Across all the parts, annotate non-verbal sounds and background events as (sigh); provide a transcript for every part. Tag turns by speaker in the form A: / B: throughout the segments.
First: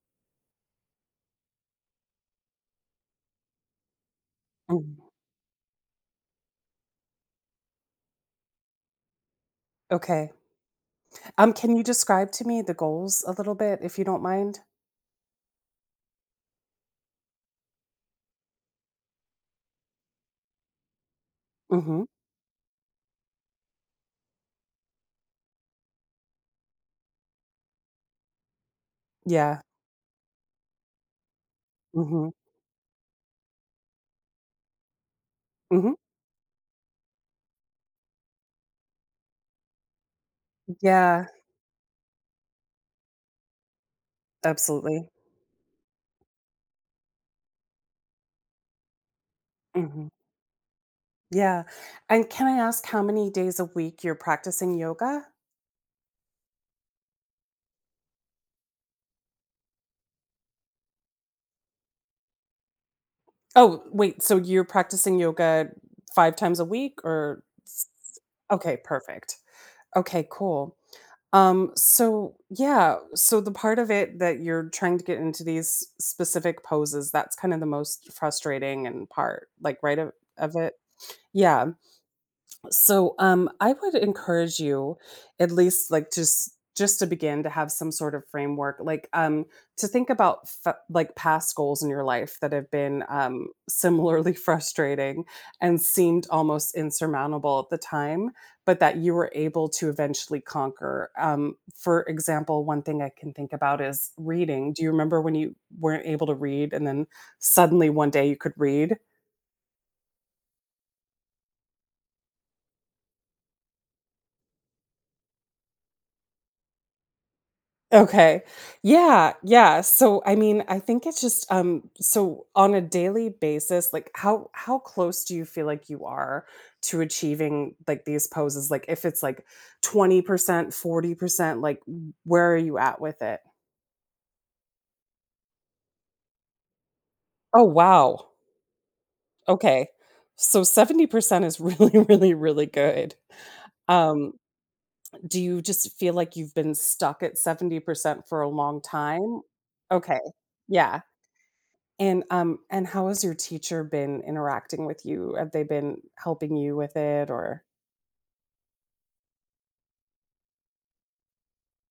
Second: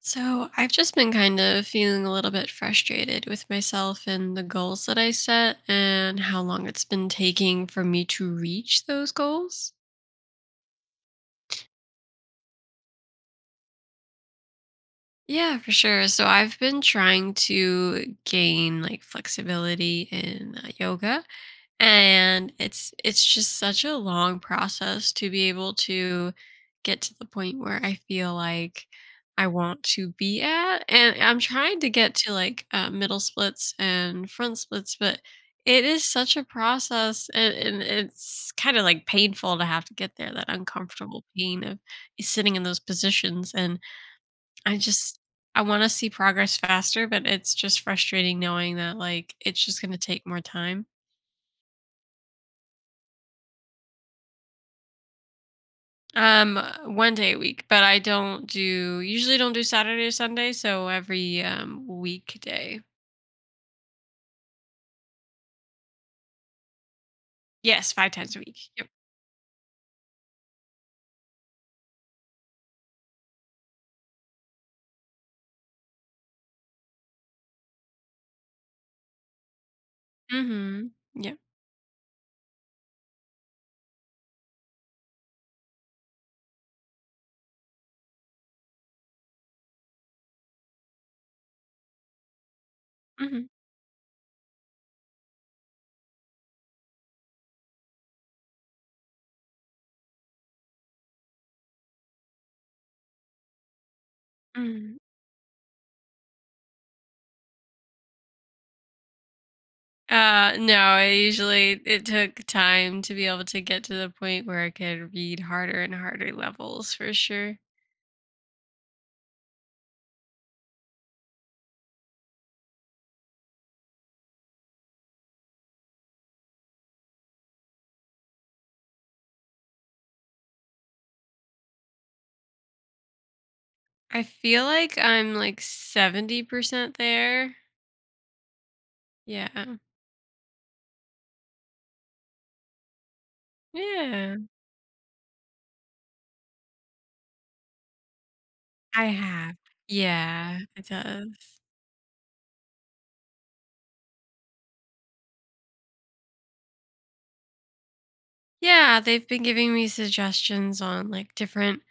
A: So, I've just been kind of feeling a little bit frustrated with myself and the goals
B: Mm,
A: that I set and how long it's been taking for me to reach those goals.
B: okay. Can you describe to me the goals a little bit, if you don't mind?
A: Yeah, for sure. So, I've been trying to gain like flexibility in yoga
B: Mhm.
A: and it's just such a long process to be able to get to the point where I feel like I
B: Yeah.
A: want to be at, and I'm trying to get
B: Mhm.
A: to like middle splits and front splits, but it
B: Mhm.
A: is such a process, and it's kind of like painful to have to get there, that uncomfortable
B: Yeah,
A: pain of sitting in those positions. And I
B: absolutely.
A: just, I want to see progress faster, but it's just frustrating knowing that like it's just going to
B: Mhm.
A: take more time.
B: Yeah. And can I ask how many days a week you're practicing yoga?
A: Um, 1 day a week, but I don't do usually don't do Saturday or Sunday, so every weekday.
B: Oh, wait, so you're practicing yoga 5 times a week or s.
A: Yes, 5 times a week.
B: Okay,
A: Yep.
B: perfect. Okay, cool. So yeah, so the part of it that you're trying to get into these specific poses, that's kind of the most frustrating and part, like right of it.
A: Mm-hmm. Yep.
B: Yeah. So, I would encourage you, at least like just to begin to have some sort of framework, like to think about like past goals in your life that have been
A: Mm-hmm.
B: similarly (laughs) frustrating and seemed almost insurmountable at the time, but that you were able to eventually conquer. For example, one thing I can think about is reading. Do you
A: Hmm.
B: remember when you weren't able to read, and then suddenly one day you could read?
A: No, I usually, it took time to be able to get to the point where I could read harder and harder levels for sure.
B: Okay. Yeah, yeah. So I mean, I think it's just so on a daily basis, like how close do you feel like you are to achieving like these poses? Like if it's like 20%, 40%, like where are you at with it?
A: I feel like I'm like 70% there.
B: Oh, wow.
A: Yeah.
B: Okay. So 70% is really (laughs) really really good. Um
A: Yeah.
B: do you just feel like you've been stuck at 70% for a long
A: I
B: time?
A: have.
B: Okay.
A: Yeah, it
B: Yeah.
A: does.
B: And how has your teacher been interacting with you? Have they been helping you with it or.
A: Yeah, they've been giving me suggestions on like different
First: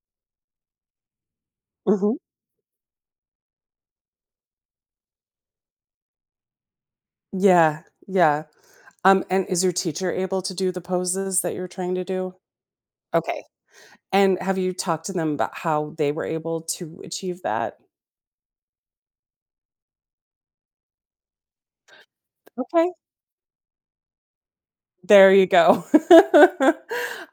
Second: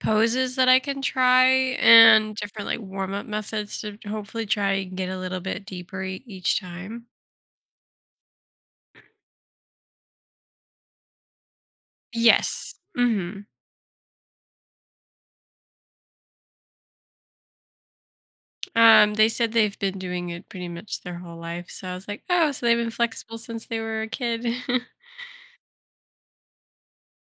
A: poses that I can try,
B: Mhm.
A: and different like warm up methods to hopefully try and get a little bit deeper each time.
B: Yeah, yeah. And is your teacher able to do the poses that you're trying to do?
A: Yes. Hmm.
B: Okay. And have you talked to them about how they were able to achieve that?
A: They said they've been doing it pretty much their whole life. So I was like, oh, so they've
B: Okay.
A: been flexible since they were a kid. (laughs)
B: There you go. (laughs)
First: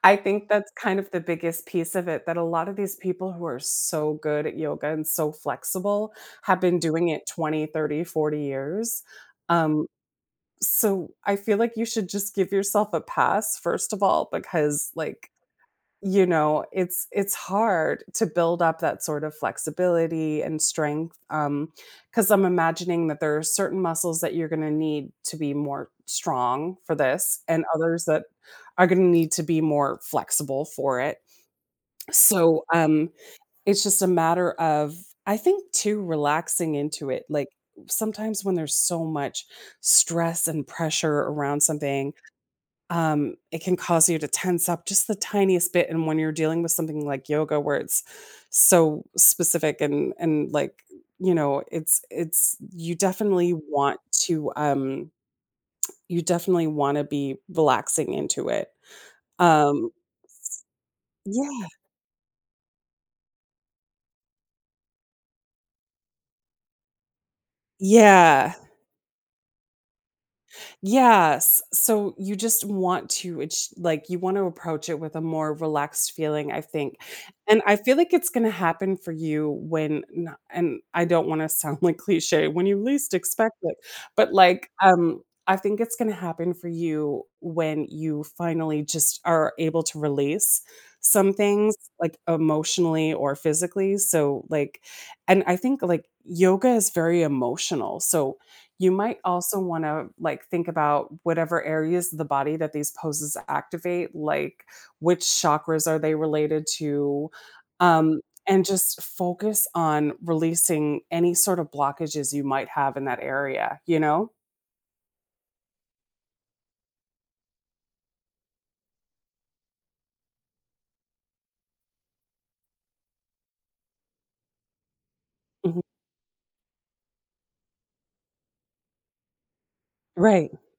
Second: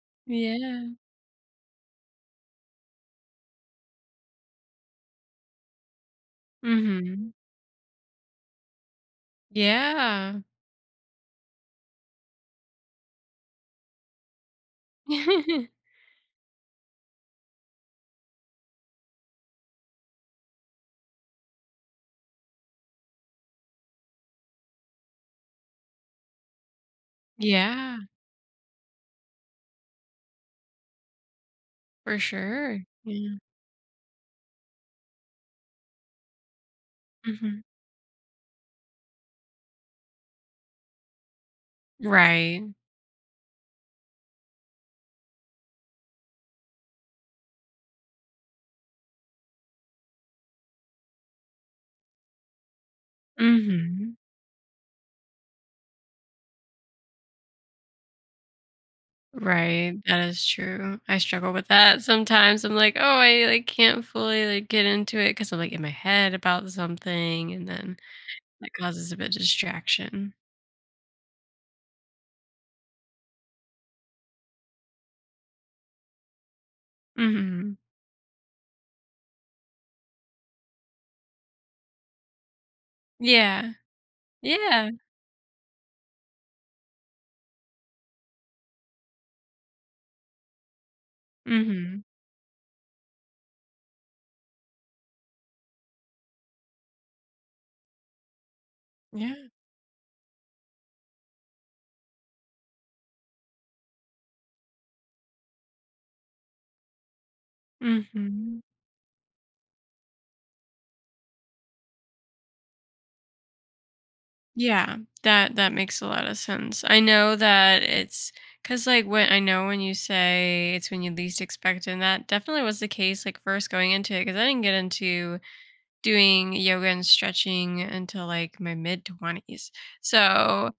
B: I think that's
A: Yeah.
B: kind of the biggest piece of it that a lot of these people who are so good at yoga and so flexible have been doing it
A: Hmm.
B: 20, 30, 40 years. Um,
A: Yeah.
B: So I feel like you should just give yourself a pass, first of all, because like,
A: (laughs)
B: it's hard to build up that sort of flexibility and strength. Because I'm imagining that there are certain muscles that you're gonna need to be more strong for this and
A: Yeah,
B: others that are gonna need to be more flexible for it.
A: for
B: So
A: sure. Yeah.
B: it's just a matter of, I think, too, relaxing into it, like,
A: Hmm.
B: sometimes when there's so much stress and pressure around something,
A: Right.
B: it can cause you to tense up just the tiniest bit, and when you're dealing with something like yoga where it's so specific and, like, it's you definitely want
A: Hmm.
B: to, you definitely wanna be relaxing into it. Um
A: Right, that is true. I struggle
B: Yeah.
A: with that sometimes. I'm like, "Oh, I, like, can't fully, like, get into it because 'cause I'm, like, in my head about something, and then
B: Yeah.
A: that causes a bit of distraction."
B: Yes. So you just want to, it's like you want to approach it with a more relaxed feeling, I think. And I
A: Mhm.
B: feel like it's going to happen for you when and I don't want to (laughs) sound like cliche when you least expect
A: Yeah.
B: it, but like
A: Yeah.
B: I think it's going to happen for you when you finally just are able to release some things
A: Mhm.
B: like emotionally or physically. So like and I think like yoga is very emotional. So you might
A: Yeah.
B: also want to like think about whatever areas of the body that these poses activate, like which chakras are they related to, um,
A: Mhm.
B: and just focus on releasing any sort of blockages you might have in that area. You know.
A: Yeah, that makes a lot of sense. I know that it's because like, when I know when you say it's when you least expect it, and that definitely was the case, like, first going into it, because I didn't get into
B: Mhm.
A: doing yoga and stretching until like my mid 20s.
B: Right.
A: So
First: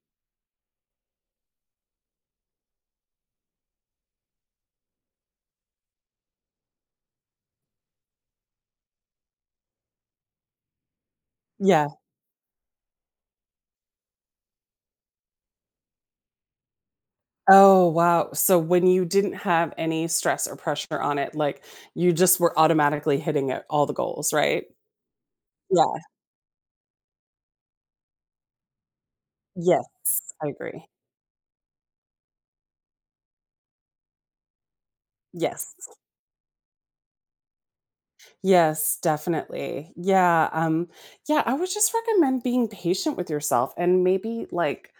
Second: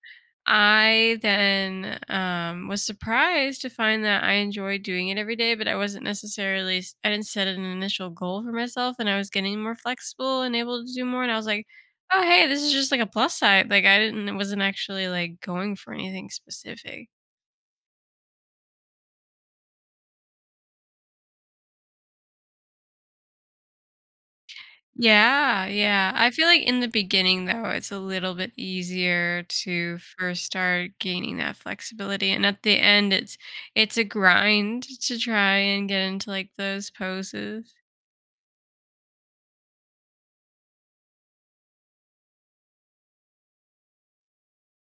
A: I then was surprised to find that I enjoyed doing it every day, but I wasn't necessarily, I didn't set an initial goal for myself, and I was getting more flexible and able to do more. And I was like,
B: Yeah.
A: oh, hey, this is just like a plus side. Like I didn't, wasn't actually like going for anything specific.
B: Oh, wow. So when you didn't have any stress or pressure on it, like you just were automatically hitting it, all the goals, right?
A: Yeah,
B: Yeah.
A: yeah. I feel like in the beginning, though, it's a little bit easier to
B: Yes.
A: first
B: I agree.
A: start gaining that flexibility. And at the end, it's a grind to try
B: Yes.
A: and get into like those poses.
B: Yes, definitely. Yeah, yeah, I would just recommend being patient with yourself and maybe like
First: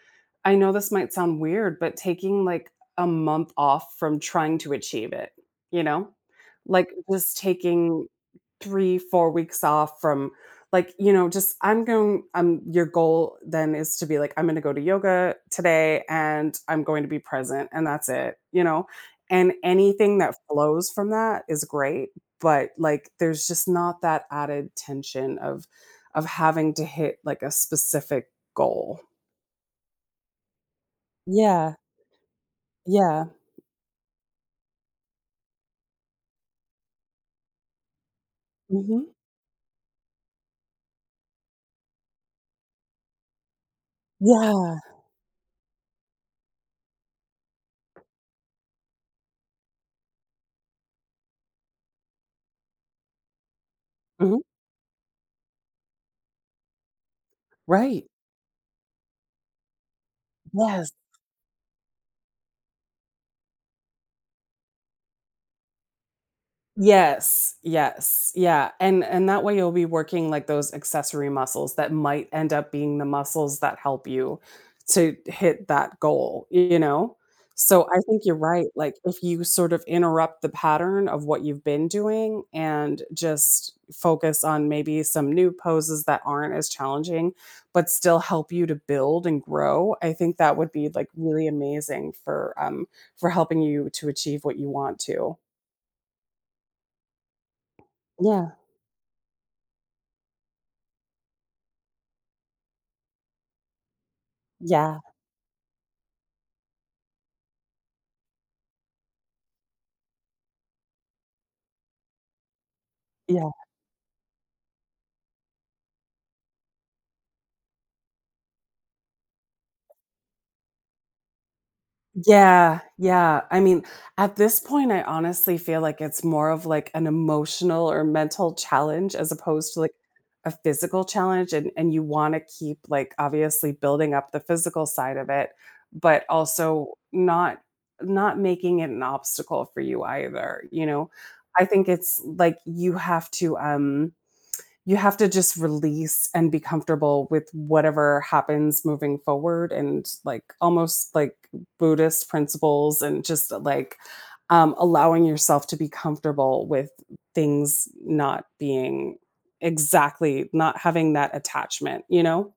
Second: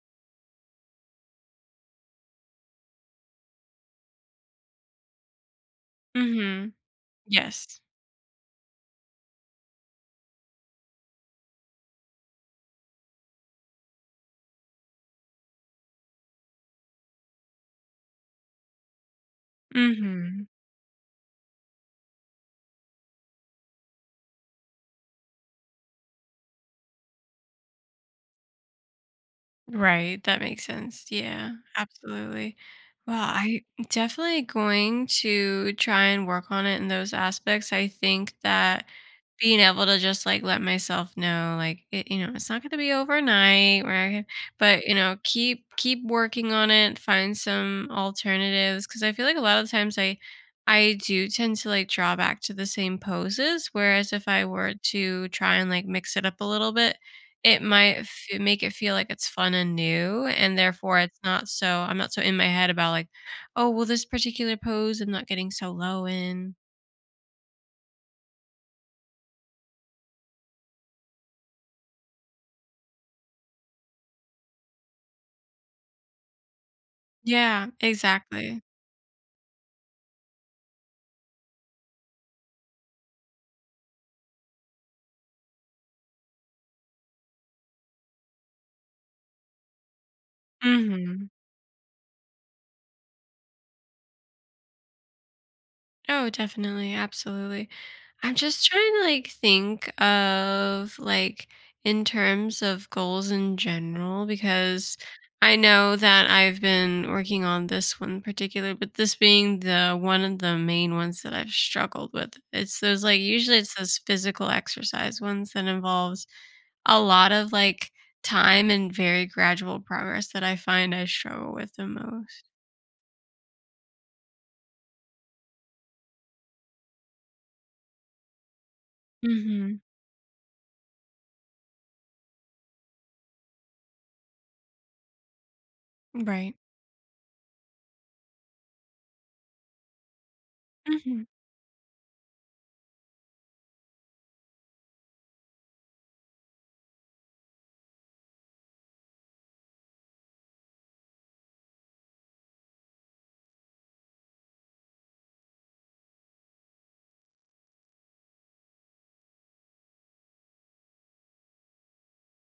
B: I know this might sound weird, but taking like a month off from trying to achieve it, you know?
A: Mm-hmm.
B: Like just
A: Yes.
B: taking 3, 4 weeks off from like, just I'm going your goal then is to be like I'm going to go to yoga today and I'm going to be present and that's it, you know? And anything that
A: Mm-hmm.
B: flows from that is great, but, like, there's just not that added tension of having to hit, like, a specific goal.
A: Right, that makes sense. Yeah,
B: Yeah,
A: absolutely. Well,
B: yeah.
A: I definitely going to try and work on it in those aspects. I think that
B: Mhm.
A: being able to just like let myself know like it, you know, it's not going to be overnight, right?
B: Yeah.
A: But, you know, keep working on it, find some alternatives cuz I feel like a lot of times I do tend to like draw back to the same poses, whereas if
B: Mhm.
A: I were to try and like mix it up a little bit, it might
B: Right.
A: f make it feel like it's fun and new, and
B: Yes.
A: therefore it's not so, I'm not so in my head about like, "Oh, well, this particular pose, I'm not getting so low in."
B: Yes, yes, yeah, and that way you'll be working, like, those accessory muscles that might end up being the muscles that help you to hit that goal, you know?
A: Yeah,
B: So, I think you're
A: exactly.
B: right, like, if you sort of interrupt the pattern of what you've been doing and just focus on maybe some new poses that aren't as challenging, but still help you to build and grow, I think that would be, like,
A: Mhm.
B: really amazing for helping you to achieve what you want to.
A: Oh, definitely, absolutely. I'm
B: Yeah,
A: just trying to like think of like in terms of goals in general, because
B: yeah.
A: I know that I've been working on this one in particular, but this being the one of the main ones that I've struggled with. It's those like,
B: Yeah.
A: usually it's those physical exercise ones that involves a lot of like time and very gradual progress that I find I struggle with the most.
B: Yeah, yeah. I mean, at this point, I honestly feel like it's more of like an emotional or mental challenge as opposed to
A: Hmm.
B: like a physical challenge. And you want to keep like obviously building up the physical side of it, but
A: Right.
B: also not making it an obstacle for you either, you know?
A: Mhm.
B: I think it's like you have to just release and be comfortable with whatever happens moving forward and like almost like Buddhist principles and just like allowing yourself to be comfortable with things not being exactly not having that attachment.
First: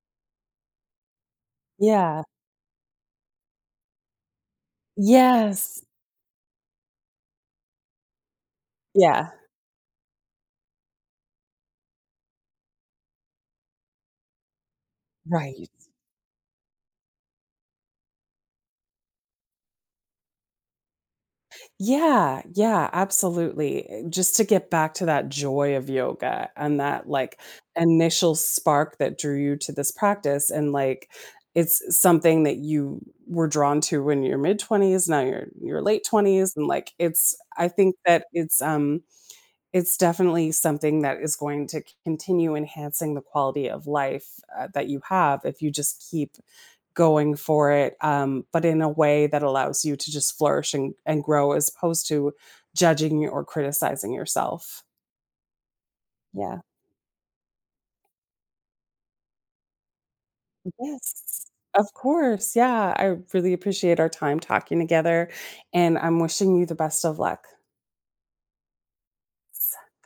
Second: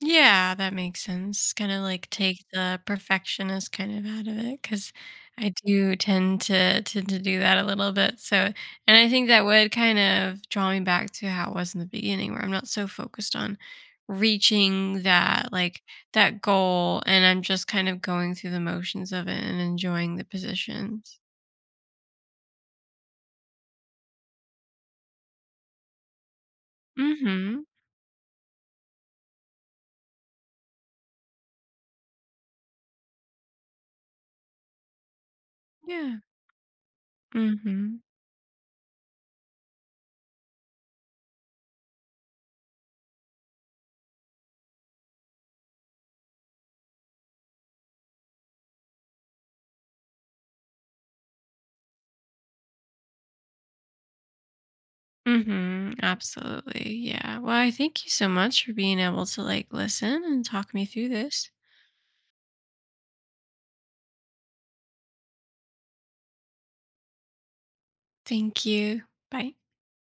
A: Yeah, that makes sense. Kind of like
B: Yeah.
A: take the perfectionist kind of out of it, because I
B: Yes.
A: do tend to do that a little bit. So, and I think
B: Yeah.
A: that would kind of draw me back to how it was in the beginning, where I'm not so focused on reaching that
B: Right.
A: like that goal, and I'm just kind of going through the motions of it and enjoying the positions.
B: Yeah, yeah, absolutely. Just to get back to that joy of yoga and that like
A: Mm-hmm.
B: initial spark that drew you to this practice and like it's something that you were drawn to when you're mid 20s, now you're your late
A: Yeah.
B: 20s and like it's I think
A: Mm-hmm.
B: that it's definitely something that is going to continue enhancing the quality of life that you have if you just keep going for it, but in a way that allows you to just flourish and grow as opposed to judging or criticizing yourself.
A: Mm-hmm.
B: Yeah.
A: Absolutely. Yeah. Well, I thank you so much for being able to like listen and talk me through
B: Yes.
A: this.
B: Of course. Yeah. I really appreciate our time talking together. And I'm wishing you the best of luck.
A: Thank you. Bye.